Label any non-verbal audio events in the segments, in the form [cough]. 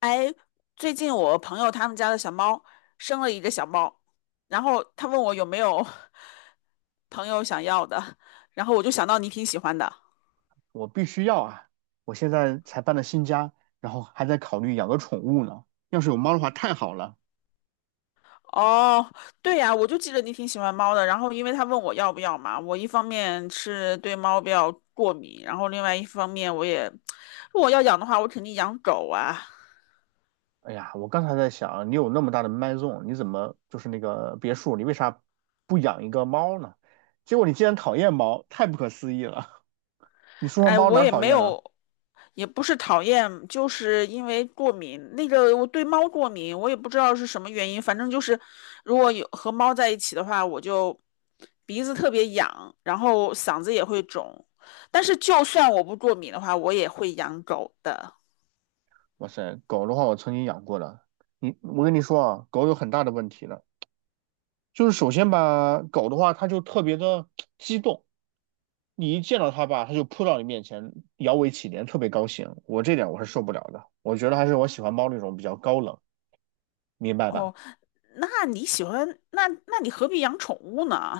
哎，最近我朋友他们家的小猫生了一个小猫，然后他问我有没有 [laughs] 朋友想要的，然后我就想到你挺喜欢的。我必须要啊！我现在才搬了新家，然后还在考虑养个宠物呢。要是有猫的话，太好了。哦，对呀，我就记得你挺喜欢猫的。然后因为他问我要不要嘛，我一方面是对猫比较过敏，然后另外一方面我也，如果要养的话，我肯定养狗啊。哎呀，我刚才在想，你有那么大的麦种，你怎么就是那个别墅，你为啥不养一个猫呢？结果你竟然讨厌猫，太不可思议了！[laughs] 你说说哎，猫我哪儿也讨没厌了？有，也不是讨厌，就是因为过敏。那个我对猫过敏，我也不知道是什么原因，反正就是如果有和猫在一起的话，我就鼻子特别痒，然后嗓子也会肿。但是就算我不过敏的话，我也会养狗的。哇塞，狗的话我曾经养过了，我跟你说啊，狗有很大的问题了。就是首先吧，狗的话，它就特别的激动，你一见到它吧，它就扑到你面前，摇尾乞怜，特别高兴。我这点我是受不了的，我觉得还是我喜欢猫那种比较高冷，明白吧？哦。那你喜欢那你何必养宠物呢？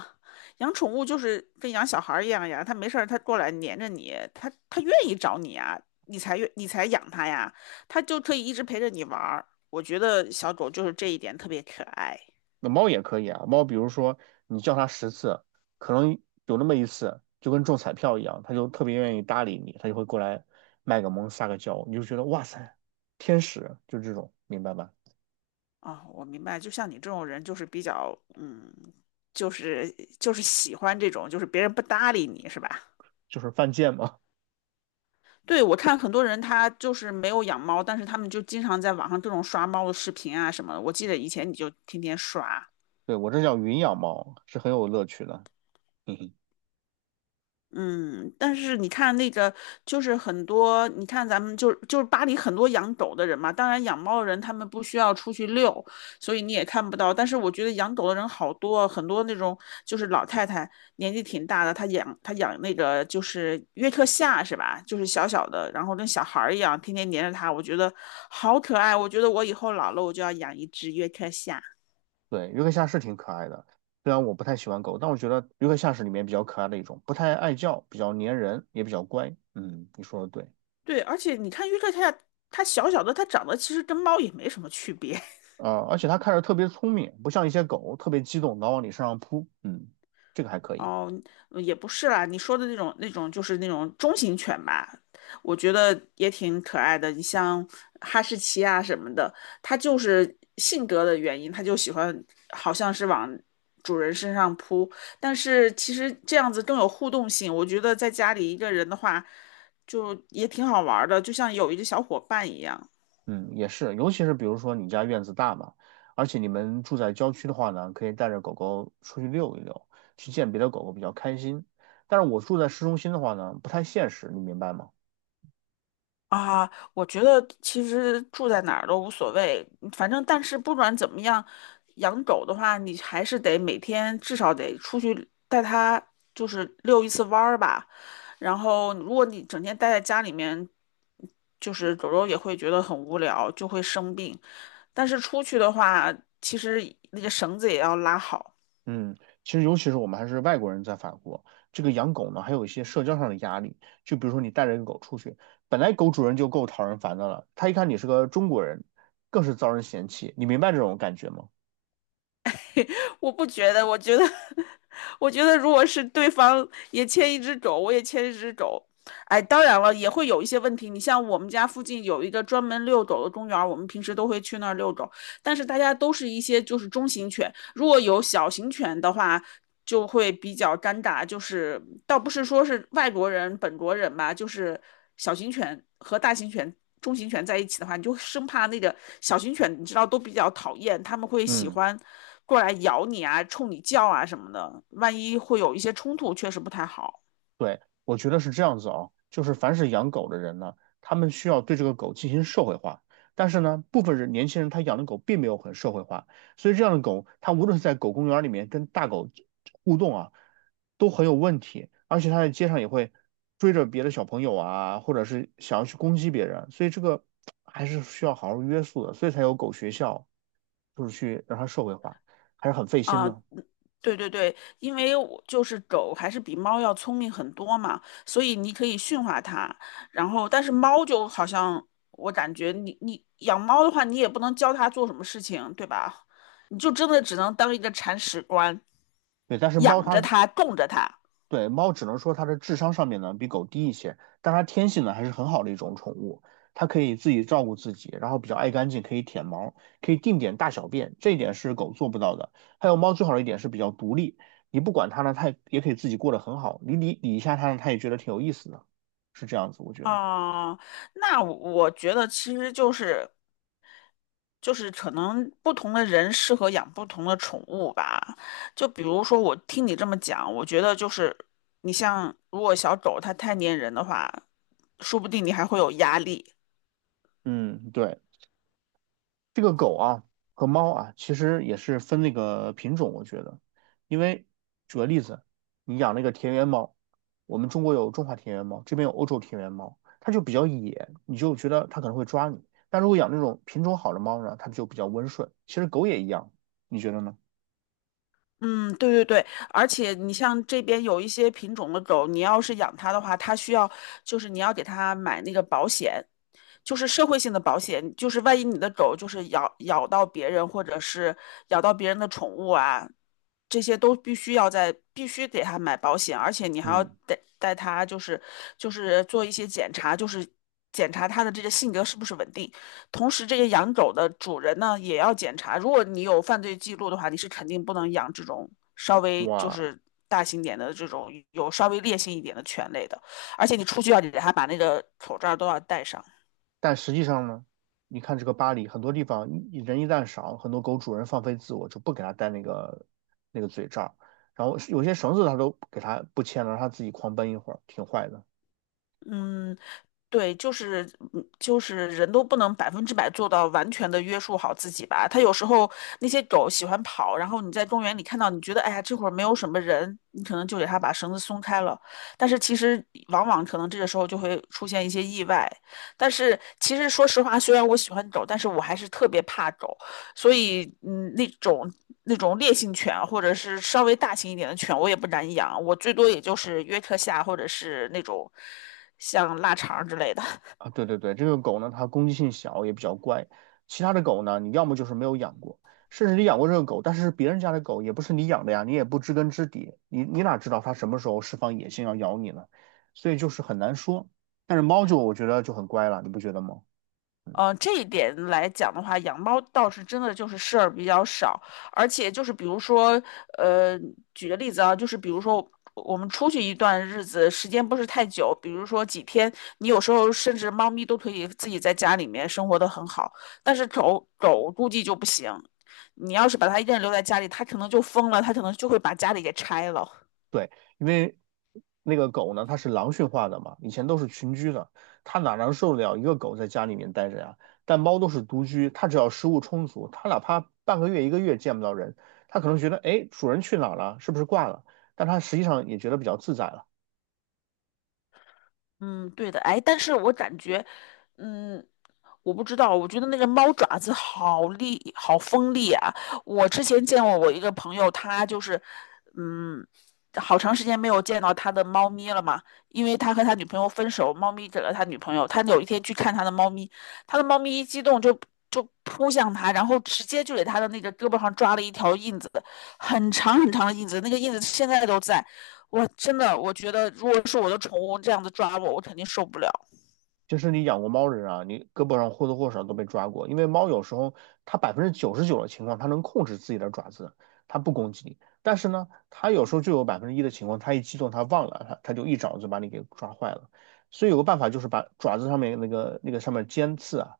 养宠物就是跟养小孩儿一样呀，它没事儿它过来黏着你，它愿意找你啊，你才养它呀，它就可以一直陪着你玩儿。我觉得小狗就是这一点特别可爱。那猫也可以啊，猫比如说你叫它10次，可能有那么一次就跟中彩票一样，它就特别愿意搭理你，它就会过来卖个萌撒个娇，你就觉得哇塞，天使就这种，明白吧？啊，我明白，就像你这种人就是比较就是喜欢这种，就是别人不搭理你是吧？就是犯贱嘛。对，我看很多人他就是没有养猫，但是他们就经常在网上各种刷猫的视频啊什么的。我记得以前你就天天刷，[laughs] 对，我这叫云养猫，是很有乐趣的。嗯，但是你看那个，就是很多，你看咱们就是巴黎很多养狗的人嘛，当然养猫的人他们不需要出去遛，所以你也看不到。但是我觉得养狗的人好多，很多那种就是老太太年纪挺大的，她养那个就是约克夏是吧？就是小小的，然后跟小孩儿一样，天天黏着它，我觉得好可爱。我觉得我以后老了，我就要养一只约克夏。对，约克夏是挺可爱的，虽然我不太喜欢狗，但我觉得约克夏是里面比较可爱的一种，不太爱叫，比较粘人，也比较乖。嗯，你说的对。对，而且你看约克夏，它小小的，它长得其实跟猫也没什么区别。而且它看着特别聪明，不像一些狗特别激动，老往你身上扑。嗯，这个还可以。哦，也不是啦，你说的那种就是那种中型犬吧，我觉得也挺可爱的。你像哈士奇啊什么的，它就是性格的原因，它就喜欢好像是往主人身上扑。但是其实这样子更有互动性，我觉得在家里一个人的话，就也挺好玩儿的，就像有一个小伙伴一样。嗯，也是，尤其是比如说你家院子大嘛，而且你们住在郊区的话呢，可以带着狗狗出去溜一溜，去见别的狗狗比较开心。但是我住在市中心的话呢，不太现实，你明白吗？啊，我觉得其实住在哪儿都无所谓，反正但是不管怎么样，养狗的话，你还是得每天至少得出去带它，就是遛一次弯儿吧。然后，如果你整天待在家里面，就是狗狗也会觉得很无聊，就会生病。但是出去的话，其实那个绳子也要拉好。嗯，其实尤其是我们还是外国人在法国，这个养狗呢，还有一些社交上的压力。就比如说你带着一个狗出去，本来狗主人就够讨人烦的了，他一看你是个中国人，更是遭人嫌弃。你明白这种感觉吗？我不觉得，我觉得，[laughs] 我觉得如果是对方也牵一只狗，我也牵一只狗，哎，当然了，也会有一些问题。你像我们家附近有一个专门遛狗的公园儿，我们平时都会去那儿遛狗。但是大家都是一些就是中型犬，如果有小型犬的话，就会比较尴尬。就是倒不是说是外国人、本国人吧，就是小型犬和大型犬、中型犬在一起的话，你就生怕那个小型犬，你知道都比较讨厌，他们会喜嗯。欢过来咬你啊、冲你叫啊什么的，万一会有一些冲突，确实不太好。对，我觉得是这样子啊，就是凡是养狗的人呢，他们需要对这个狗进行社会化。但是呢，部分人年轻人他养的狗并没有很社会化，所以这样的狗，它无论是在狗公园里面跟大狗互动啊，都很有问题，而且它在街上也会追着别的小朋友啊，或者是想要去攻击别人，所以这个还是需要好好约束的，所以才有狗学校，就是去让它社会化，还是很费心啊，呢。对对对，因为我就是狗还是比猫要聪明很多嘛，所以你可以驯化它。然后，但是猫就好像我感觉你养猫的话，你也不能教它做什么事情，对吧？你就真的只能当一个铲屎官，对，但是猫养着它它，供着它。对，猫只能说它的智商上面呢比狗低一些，但它天性呢还是很好的一种宠物，它可以自己照顾自己，然后比较爱干净，可以舔毛，可以定点大小便，这一点是狗做不到的。还有猫最好的一点是比较独立，你不管它呢，它也可以自己过得很好，你理理一下它呢，它也觉得挺有意思的，是这样子，我觉得。啊、那我觉得其实就是。就是可能不同的人适合养不同的宠物吧。就比如说，我听你这么讲，我觉得就是你像如果小狗它太粘人的话，说不定你还会有压力。嗯，对。这个狗啊和猫啊，其实也是分那个品种，我觉得，因为举个例子，你养那个田园猫，我们中国有中华田园猫，这边有欧洲田园猫，它就比较野，你就觉得它可能会抓你。但如果养那种品种好的猫呢，它就比较温顺。其实狗也一样，你觉得呢？嗯，对对对，而且你像这边有一些品种的狗，你要是养它的话，它需要就是你要给它买那个保险，就是社会性的保险，就是万一你的狗就是咬到别人或者是咬到别人的宠物啊，这些都必须要在必须给他买保险，而且你还要嗯，带他就是做一些检查，就是检查他的这个性格是不是稳定。同时，这个养狗的主人呢也要检查，如果你有犯罪记录的话，你是肯定不能养这种稍微就哇，是大型点的这种有稍微烈性一点的犬类的，而且你出去要给他把那个口罩都要戴上。但实际上呢，你看这个巴黎很多地方一人一旦少，很多狗主人放飞自我，就不给它戴那个嘴罩，然后有些绳子它都给它不牵了，让它自己狂奔一会儿，挺坏的嗯，对，就是就是人都不能百分之百做到完全的约束好自己吧。它有时候那些狗喜欢跑，然后你在公园里看到，你觉得哎呀这会儿没有什么人，你可能就给它把绳子松开了。但是其实往往可能这个时候就会出现一些意外。但是其实说实话，虽然我喜欢狗，但是我还是特别怕狗。所以嗯，那种烈性犬或者是稍微大型一点的犬，我也不敢养，我最多也就是约克夏或者是那种像腊肠之类的。啊。对对对，这个狗呢，它攻击性小，也比较乖。其他的狗呢，你要么就是没有养过，甚至你养过这个狗，但是别人家的狗也不是你养的呀，你也不知根知底，你哪知道它什么时候释放野性要咬你呢？所以就是很难说。但是猫就我觉得就很乖了，你不觉得吗？嗯、这一点来讲的话，养猫倒是真的就是事儿比较少，而且就是比如说，呃，举个例子啊，就是比如说我们出去一段日子，时间不是太久，比如说几天，你有时候甚至猫咪都可以自己在家里面生活的很好，但是狗狗估计就不行，你要是把它一个人留在家里，它可能就疯了，它可能就会把家里给拆了。对，因为那个狗呢，它是狼驯化的嘛，以前都是群居的，它哪能受得了一个狗在家里面待着呀？但猫都是独居，它只要食物充足，它哪怕半个月、一个月见不到人，它可能觉得，哎，主人去哪儿了？是不是挂了？但它实际上也觉得比较自在了。嗯，对的，哎，但是我感觉，嗯，我不知道，我觉得那个猫爪子好利，好锋利啊！我之前见过我一个朋友，他就是，嗯，好长时间没有见到他的猫咪了嘛，因为他和他女朋友分手，猫咪给了他女朋友，他有一天去看他的猫咪，他的猫咪一激动就扑向他，然后直接就给他的那个胳膊上抓了一条印子，很长很长的印子，那个印子现在都在。我真的，我觉得如果是我的宠物这样子抓我，我肯定受不了，就是你养过猫的人啊，你胳膊上或多或少都被抓过，因为猫有时候它99%的情况，它能控制自己的爪子，它不攻击你。但是呢，它有时候就有1%的情况，它一激动，它忘了，它就一爪子把你给抓坏了。所以有个办法就是把爪子上面那个上面尖刺啊，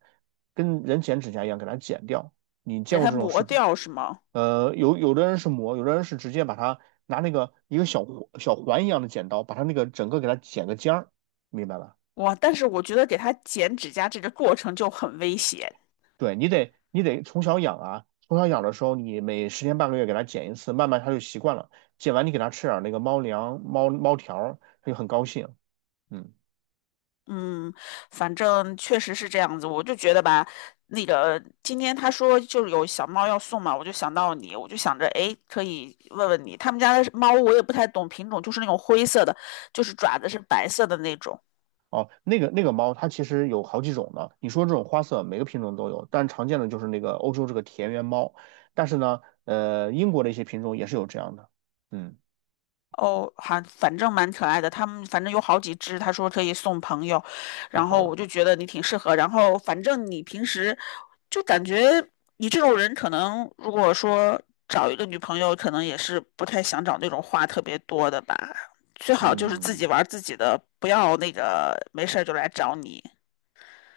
跟人剪指甲一样给它剪掉。你见给过它这种视磨频？掉是吗？有的人是磨，有的人是直接把它拿那个一个小环一样的剪刀，把它那个整个给它剪个尖儿，明白吧？哇，但是我觉得给它剪指甲这个过程就很危险，对，你得从小养啊，从小养的时候，你每10天半个月给它剪一次，慢慢它就习惯了。剪完你给它吃点儿那个猫粮、猫猫条儿它就很高兴。嗯，嗯，反正确实是这样子，我就觉得吧，那个今天他说就是有小猫要送嘛，我就想到你，我就想着，哎，可以问问你，他们家的猫我也不太懂品种，就是那种灰色的，就是爪子是白色的那种。哦，那个猫它其实有好几种的，你说这种花色每个品种都有，但常见的就是那个欧洲这个田园猫。但是呢，英国的一些品种也是有这样的。嗯，哦，还反正蛮可爱的。他们反正有好几只，他说可以送朋友，太然好后了。我就觉得你挺适合。然后反正你平时就感觉你这种人，可能如果说找一个女朋友，可能也是不太想找那种话特别多的吧。最好就是自己嗯，玩儿自己的，不要那个没事儿就来找你。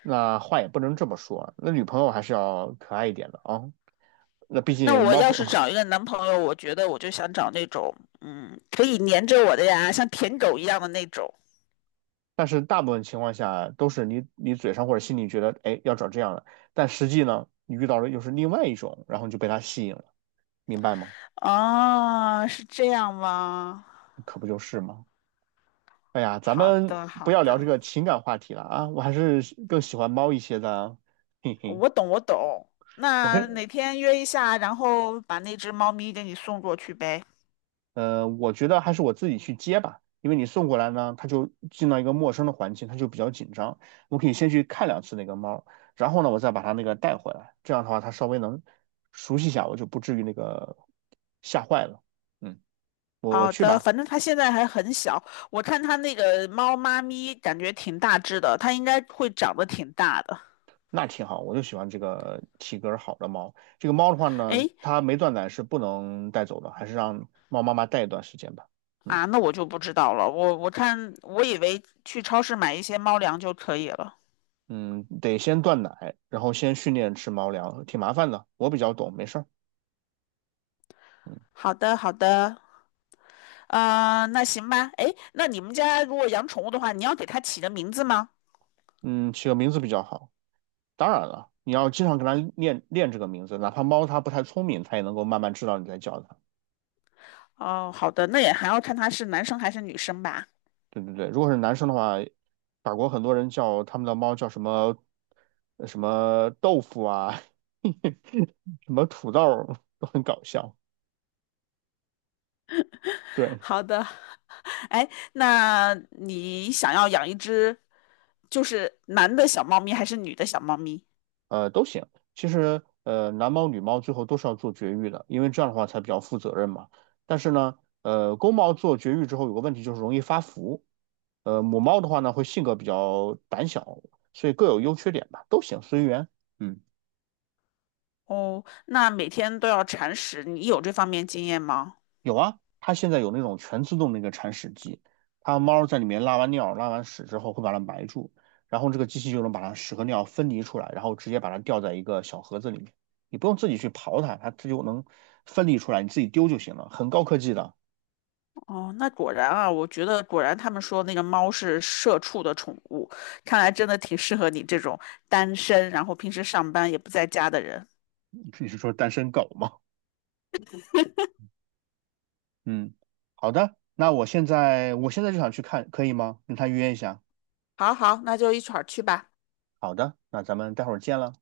那话也不能这么说啊那女朋友还是要可爱一点的啊。那毕那竟我猫要是和 [laughs] 找一个男朋友，我觉得我就想找那种，嗯，可以黏着我的呀，像舔狗一样的那种。但是大部分情况下都是你嘴上或者心里觉得，哎，要找这样的，但实际呢，你遇到的又是另外一种，然后你就被他吸引了，明白吗？哦，是这样吗？可不就是吗？哎呀，咱好们的，不好要聊这的，个情感话题了啊，我还是更喜欢猫一些的啊嘿嘿。我懂，我懂。我那跟哪天约一下，然后把那只猫咪给你送过去呗。我觉得还是我自己去接吧，因为你送过来呢，它就进到一个陌生的环境，它就比较紧张。我可以先去看2次那个猫，然后呢，我再把它那个带回来，这样的话它稍微能熟悉一下，我就不至于那个吓坏了。嗯，我好去的，吧，反正它现在还很小，我看它那个猫妈咪感觉挺大只的，它应该会长得挺大的。那挺好，我就喜欢这个体格儿好的猫。这个猫的话呢，哎，它没断奶是不能带走的，还是让猫妈妈带一段时间吧。嗯啊，那我就不知道了。我我以为去超市买一些猫粮就可以了。嗯，得先断奶，然后先训练吃猫粮，挺麻烦的，我比较懂，没事儿。嗯好的，好的，那行吧。哎，那你们家如果养宠物的话，你要给它起个名字吗？嗯，起个名字比较好。当然了，你要经常跟它练练这个名字，哪怕猫它不太聪明，它也能够慢慢知道你在叫它。哦，好的，那也还要看它是男生还是女生吧。对对对，如果是男生的话，法国很多人叫他们的猫叫什么什么豆腐啊，[laughs] 什么土豆儿都很搞笑。对，好的，[laughs] 哎，那你想要养一只，就是男的小猫咪还是女的小猫咪？都行。其实，男猫女猫最后都是要做绝育的，因为这样的话才比较负责任嘛。但是呢，公猫做绝育之后有个问题就是容易发福，母猫的话呢，会性格比较胆小，所以各有优缺点吧，都行，随缘。嗯，哦，那每天都要铲屎，你有这方面经验吗？有啊，它现在有那种全自动的一个铲屎机，它猫在里面拉完尿、拉完屎之后，会把它埋住，然后这个机器就能把它屎和尿分离出来，然后直接把它吊在一个小盒子里面，你不用自己去刨它，它就能分离出来，你自己丢就行了，很高科技的。哦，那果然啊，我觉得果然他们说那个猫是社畜的宠物，看来真的挺适合你这种单身，然后平时上班也不在家的人。你是说单身狗吗？[laughs] 嗯，好的，那我现在就想去看，可以吗？跟他约一下。好好，那就一块去吧。好的，那咱们待会儿见了。